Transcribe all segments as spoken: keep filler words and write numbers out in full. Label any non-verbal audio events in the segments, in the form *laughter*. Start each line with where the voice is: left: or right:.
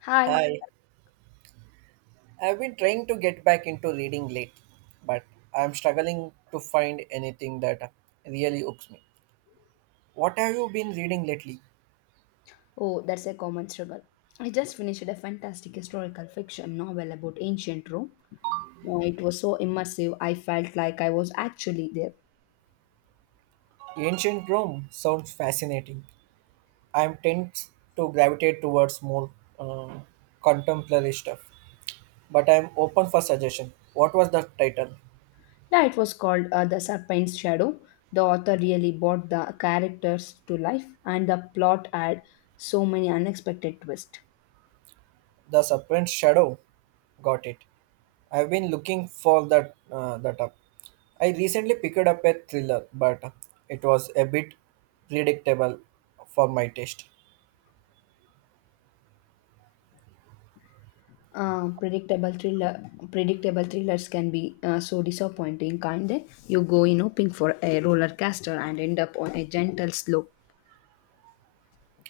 left: Hi.
right: Hi, I've been trying to get back into reading late, but I'm struggling to find anything that really hooks me. What have you been reading lately?
left: Oh, that's a common struggle. I just finished a fantastic historical fiction novel about ancient Rome. Oh, it was so immersive, I felt like I was actually there.
right: Ancient Rome sounds fascinating. I'm tends to gravitate towards more uh, contemporary stuff, but I'm open for suggestion. What was the title?
left: Yeah, it was called uh, The Serpent's Shadow. The author really brought the characters to life, and the plot had so many unexpected twists.
right: The Serpent Shadow. Got it. I've been looking for that uh, that up. I recently picked up a thriller, but it was a bit predictable for my taste.
left: Uh, predictable thriller, Predictable thrillers can be uh, so disappointing, can't they? You go in hoping for a roller coaster and end up on a gentle slope.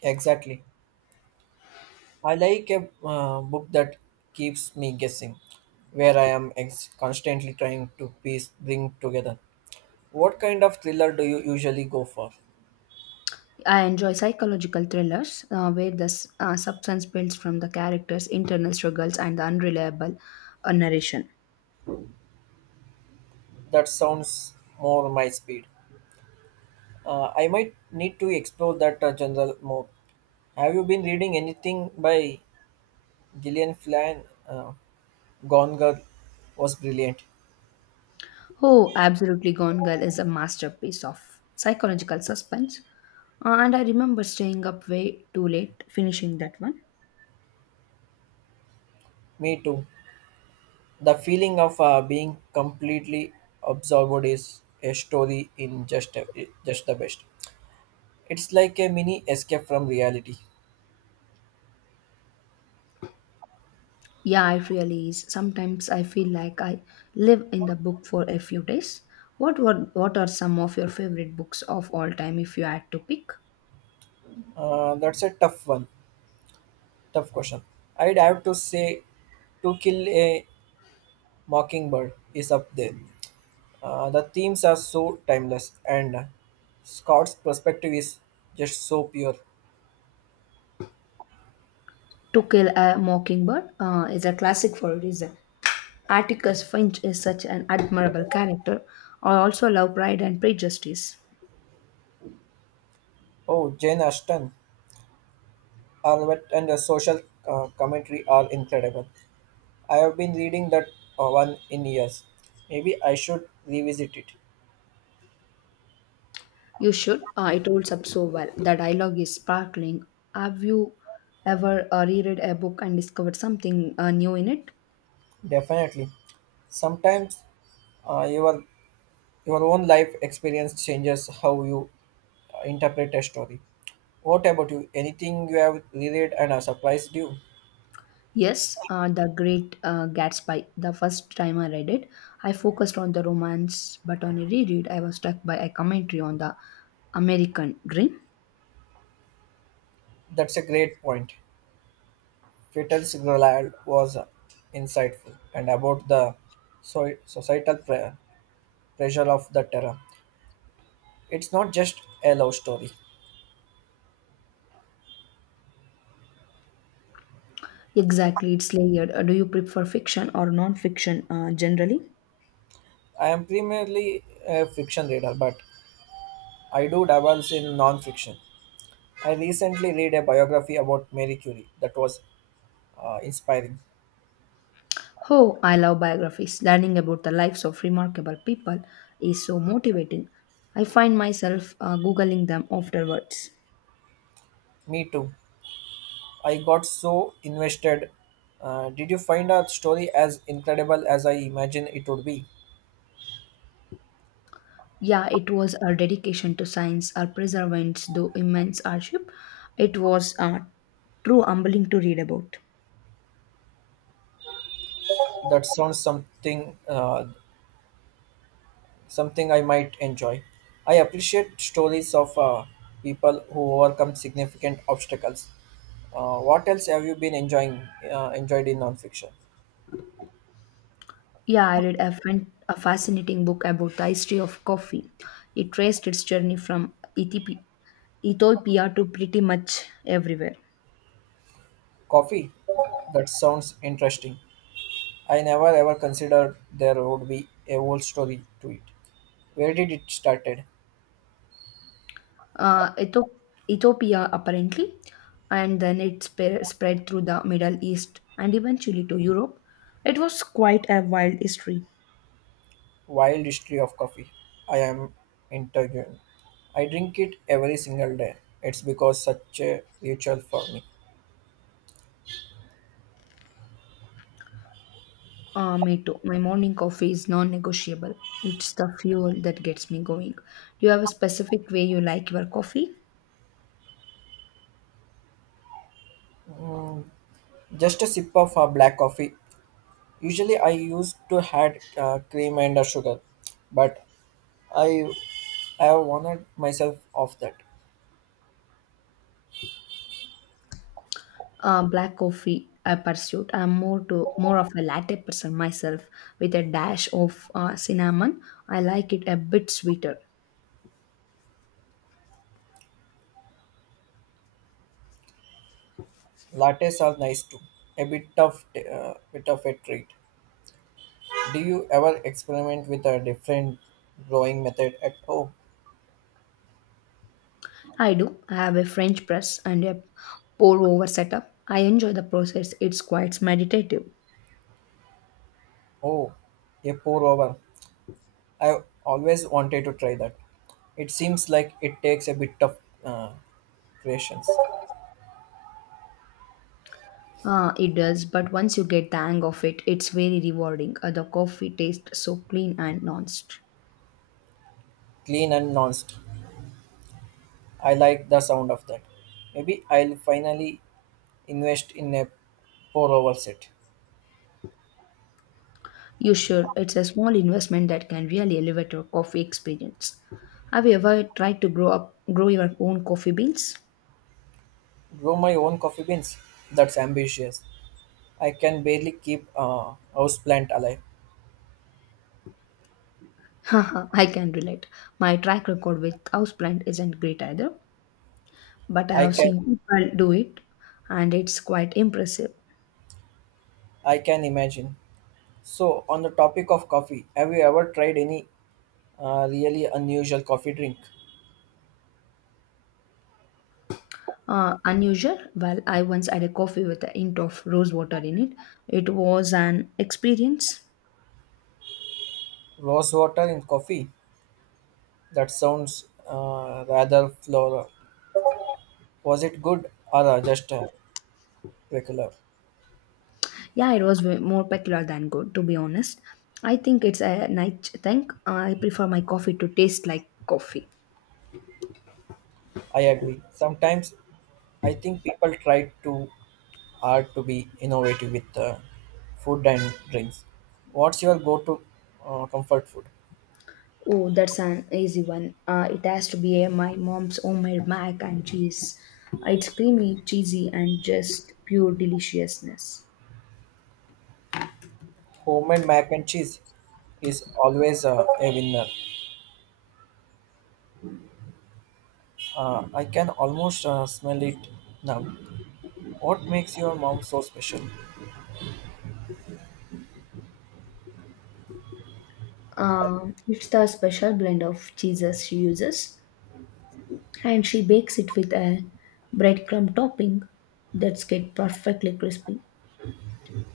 right: Exactly. I like a uh, book that keeps me guessing, where I am ex- constantly trying to piece bring together. What kind of thriller do you usually go for?
left: I enjoy psychological thrillers uh, where the s- uh, substance builds from the characters' internal struggles and the unreliable uh, narration.
right: That sounds more my speed. Uh, I might need to explore that uh, general more. Have you been reading anything by Gillian Flynn? Uh, Gone Girl was brilliant.
left: Oh, absolutely, Gone Girl is a masterpiece of psychological suspense. Uh, and I remember staying up way too late finishing that one.
right: Me too. The feeling of uh, being completely absorbed is a story in just a, just the best. It's like a mini escape from reality.
left: Yeah, it really is. Sometimes I feel like I live in the book for a few days. What were, what are some of your favorite books of all time if you had to pick?
right: Uh, that's a tough one. Tough question. I'd have to say, To Kill a Mockingbird is up there. Uh, the themes are so timeless, and Scott's perspective is just so pure.
left: To Kill a Mockingbird uh, is a classic for a reason. Atticus Finch is such an admirable character. I also love Pride and Prejudice.
right: Oh, Jane Austen, Arvet, and the social uh, commentary are incredible. I have been reading that uh, one in years. Maybe I should revisit it.
left: You should. Uh, it holds up so well. The dialogue is sparkling. Have you ever uh, reread a book and discovered something uh, new in it?
right: Definitely. Sometimes uh, your your own life experience changes how you uh, interpret a story. What about you? Anything you have reread and uh, surprised you?
left: Yes, uh, The Great uh, Gatsby. The first time I read it, I focused on the romance, but on a reread, I was struck by a commentary on the American dream.
right: That's a great point. Peter Sutherland was insightful and about the so- societal pre- pressure of the terror. It's not just a love story.
left: Exactly, it's layered. Uh, do you prefer fiction or non fiction uh, generally?
right: I am primarily a fiction reader, but I do dabble in non-fiction. I recently read a biography about Marie Curie that was uh, inspiring.
left: Oh, I love biographies. Learning about the lives of remarkable people is so motivating. I find myself uh, Googling them afterwards.
right: Me too. I got so invested. Uh, did you find our story as incredible as I imagined it would be?
left: Yeah, it was our dedication to science, our perseverance, though immense hardship. It was uh, true humbling to read about.
right: That sounds something uh, something I might enjoy. I appreciate stories of uh, people who overcome significant obstacles. Uh, what else have you been enjoying uh, enjoyed in nonfiction?
left: Yeah, I read a, fan- a fascinating book about the history of coffee. It traced its journey from Ethiopia Ethiopia to pretty much everywhere.
right: Coffee. That sounds interesting. I never ever considered there would be a whole story to it. Where did it started?
left: uh, Etho- Ethiopia apparently, and then it spe- spread through the Middle East and eventually to Europe. It was quite a wild history.
right: Wild history of coffee. I am intrigued. I drink it every single day. It's because such a ritual for me.
left: Uh, me too. My morning coffee is non negotiable. It's the fuel that gets me going. Do you have a specific way you like your coffee?
right: Just a sip of a black coffee usually. I used to had uh, cream and uh, sugar, but I have wanted myself off that.
left: Uh, black coffee, I pursued. I'm more to more of a latte person myself with a dash of uh, cinnamon. I like it a bit sweeter.
right: Lattes are nice too, a bit of uh, bit of a treat. Do you ever experiment with a different growing method at home?
left: I do. I have a French press and a pour over setup. I enjoy the process, it's quite meditative.
right: Oh, a pour over. I always wanted to try that. It seems like it takes a bit of uh, patience,
left: Uh, it does, but once you get the hang of it, it's very rewarding. Uh, the coffee tastes so clean and nuanced.
right: clean and non I like the sound of that. Maybe I'll finally invest in a pour over set.
left: You should. It's a small investment that can really elevate your coffee experience. Have you ever tried to grow up, grow your own coffee beans?
right: Grow my own coffee beans. That's ambitious. I can barely keep a houseplant alive.
left: *laughs* Haha, I can relate. My track record with houseplant isn't great either, but I
right: I
left: have
right: can
left: seen people do it, and it's quite impressive.
right: I can imagine. So on the topic of coffee, have you ever tried any uh, really unusual coffee drink?
left: Uh, unusual. Well, I once had a coffee with a hint of rose water in it. It was an experience.
right: Rose water in coffee? That sounds uh, rather floral. Was it good or uh, just uh, regular?
left: Yeah, it was way more peculiar than good, to be honest. I think it's a night thing. Uh, I prefer my coffee to taste like coffee.
right: I agree. Sometimes I think people try to are to be innovative with uh, food and drinks. What's your go-to uh, comfort food?
left: Oh, that's an easy one. Uh, it has to be uh, my mom's homemade mac and cheese. It's creamy, cheesy, and just pure deliciousness.
right: Homemade mac and cheese is always uh, a winner. Uh, I can almost uh, smell it now. What makes your mom so special?
left: Um, it's the special blend of cheeses she uses, and she bakes it with a breadcrumb topping that's get perfectly crispy.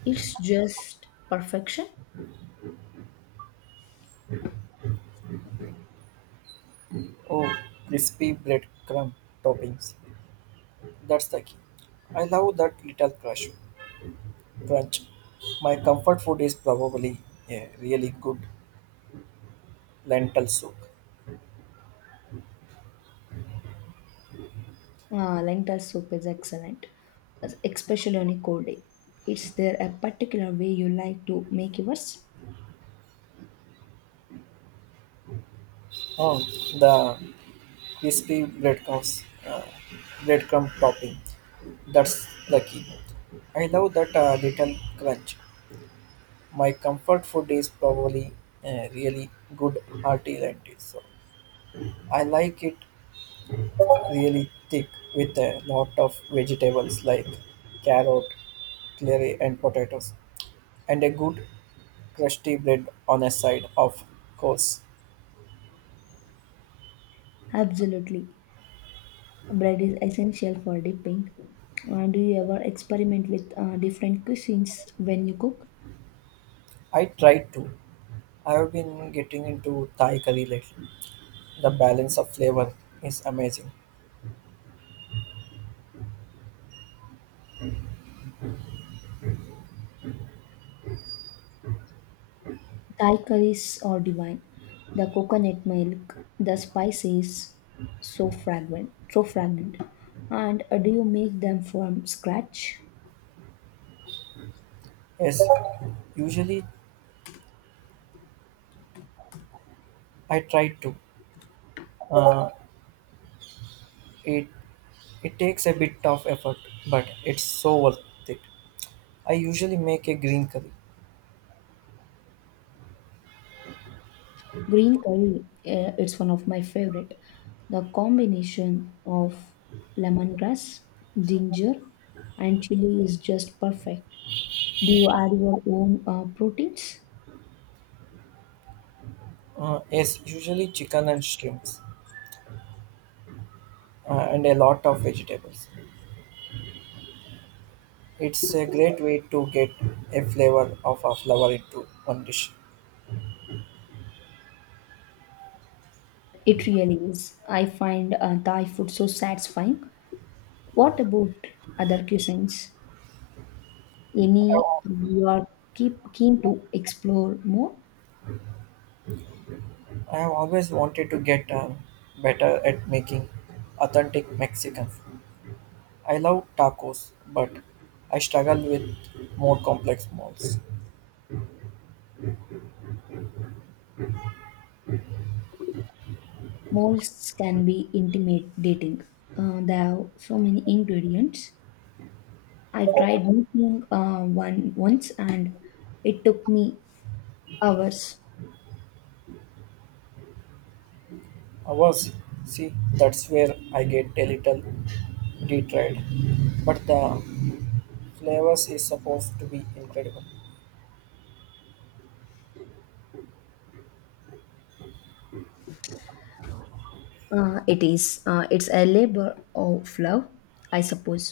left: It's just perfection.
right: Oh, crispy breadcrumb toppings. That's the key. I love that little crush crunch. My comfort food is probably a really good lentil soup.
left: Ah, lentil soup is excellent, es- especially on a cold day. Is there a particular way you like to make yours?
right: Oh, the crispy breadcrumbs, uh, breadcrumb topping. That's lucky. I love that uh, little crunch. My comfort food is probably uh, really good hearty lentil. So I like it really thick with a lot of vegetables like carrot, celery, and potatoes, and a good crusty bread on a side. Of course,
left: Absolutely. Bread is essential for dipping. Uh, do you ever experiment with uh, different cuisines when you cook?
right: I try to. I have been getting into Thai curry lately. The balance of flavor is amazing.
left: Thai curries are divine. The coconut milk, the spices, so fragrant, so fragrant. And uh, do you make them from scratch?
right: Yes, usually I try to. Uh, it it takes a bit of effort, but it's so worth it. I usually make a green curry.
left: Green curry, uh, it's one of my favorite. The combination of lemongrass, ginger, and chili is just perfect. Do you add your own uh, proteins?
right: Uh, yes, usually chicken and shrimps, uh, and a lot of vegetables. It's a great way to get a flavor of a flower into one dish.
left: It really is. I find uh, Thai food so satisfying. What about other cuisines, any you are keep keen to explore more?
right: I have always wanted to get uh, better at making authentic Mexican food. I love tacos, but I struggle with more complex malls.
left: Molds can be intimidating, uh, there are so many ingredients. I tried making uh, one once and it took me hours.
right: Ours, see, that's where I get a little detried. But the flavors is supposed to be incredible.
left: Uh, it is uh, it's a labor of love, I suppose.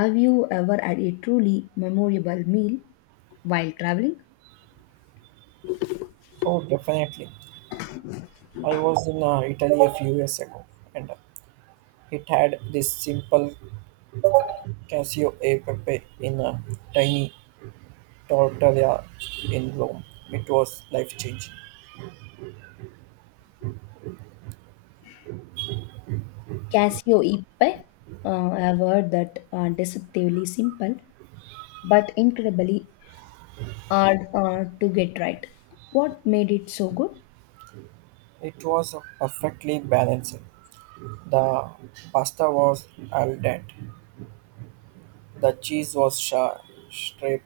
left: Have you ever had a truly memorable meal while traveling?
right: Oh, definitely. I was in uh, Italy a few years ago, and uh, it had this simple Casio e pepe in a tiny tortilla in Rome. It was life changing.
left: Casio Ipe. Uh, I have heard that are deceptively simple but incredibly hard uh, to get right. What made it so good?
right: It was perfectly balanced, the pasta was al dente, the cheese was sharp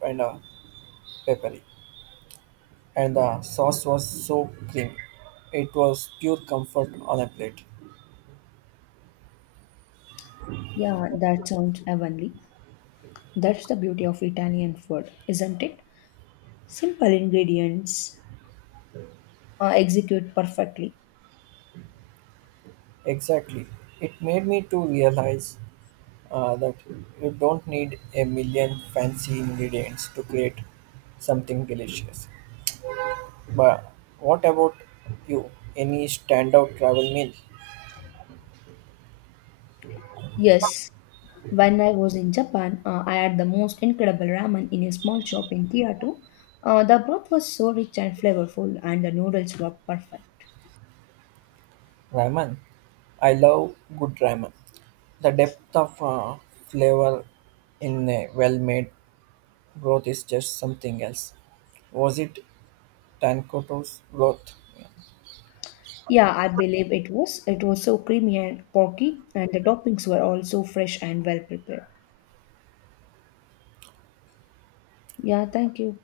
right: and uh, peppery, and the sauce was so creamy. It was pure comfort on a plate.
left: Yeah, that sounds heavenly. That's the beauty of Italian food, isn't it? Simple ingredients uh, execute perfectly.
right: Exactly. It made me to realize uh, that you don't need a million fancy ingredients to create something delicious. But what about you? Any standout travel meal?
left: Yes, when I was in Japan, uh, I had the most incredible ramen in a small shop in Kyoto. Uh, the broth was so rich and flavorful, and the noodles were perfect.
right: Ramen. I love good ramen. The depth of uh, flavor in a well-made broth is just something else. Was it Tankoto's broth? Yeah.
left: Yeah, I believe it was. It was so creamy and porky, and the toppings were all so fresh and well prepared. Yeah, thank you.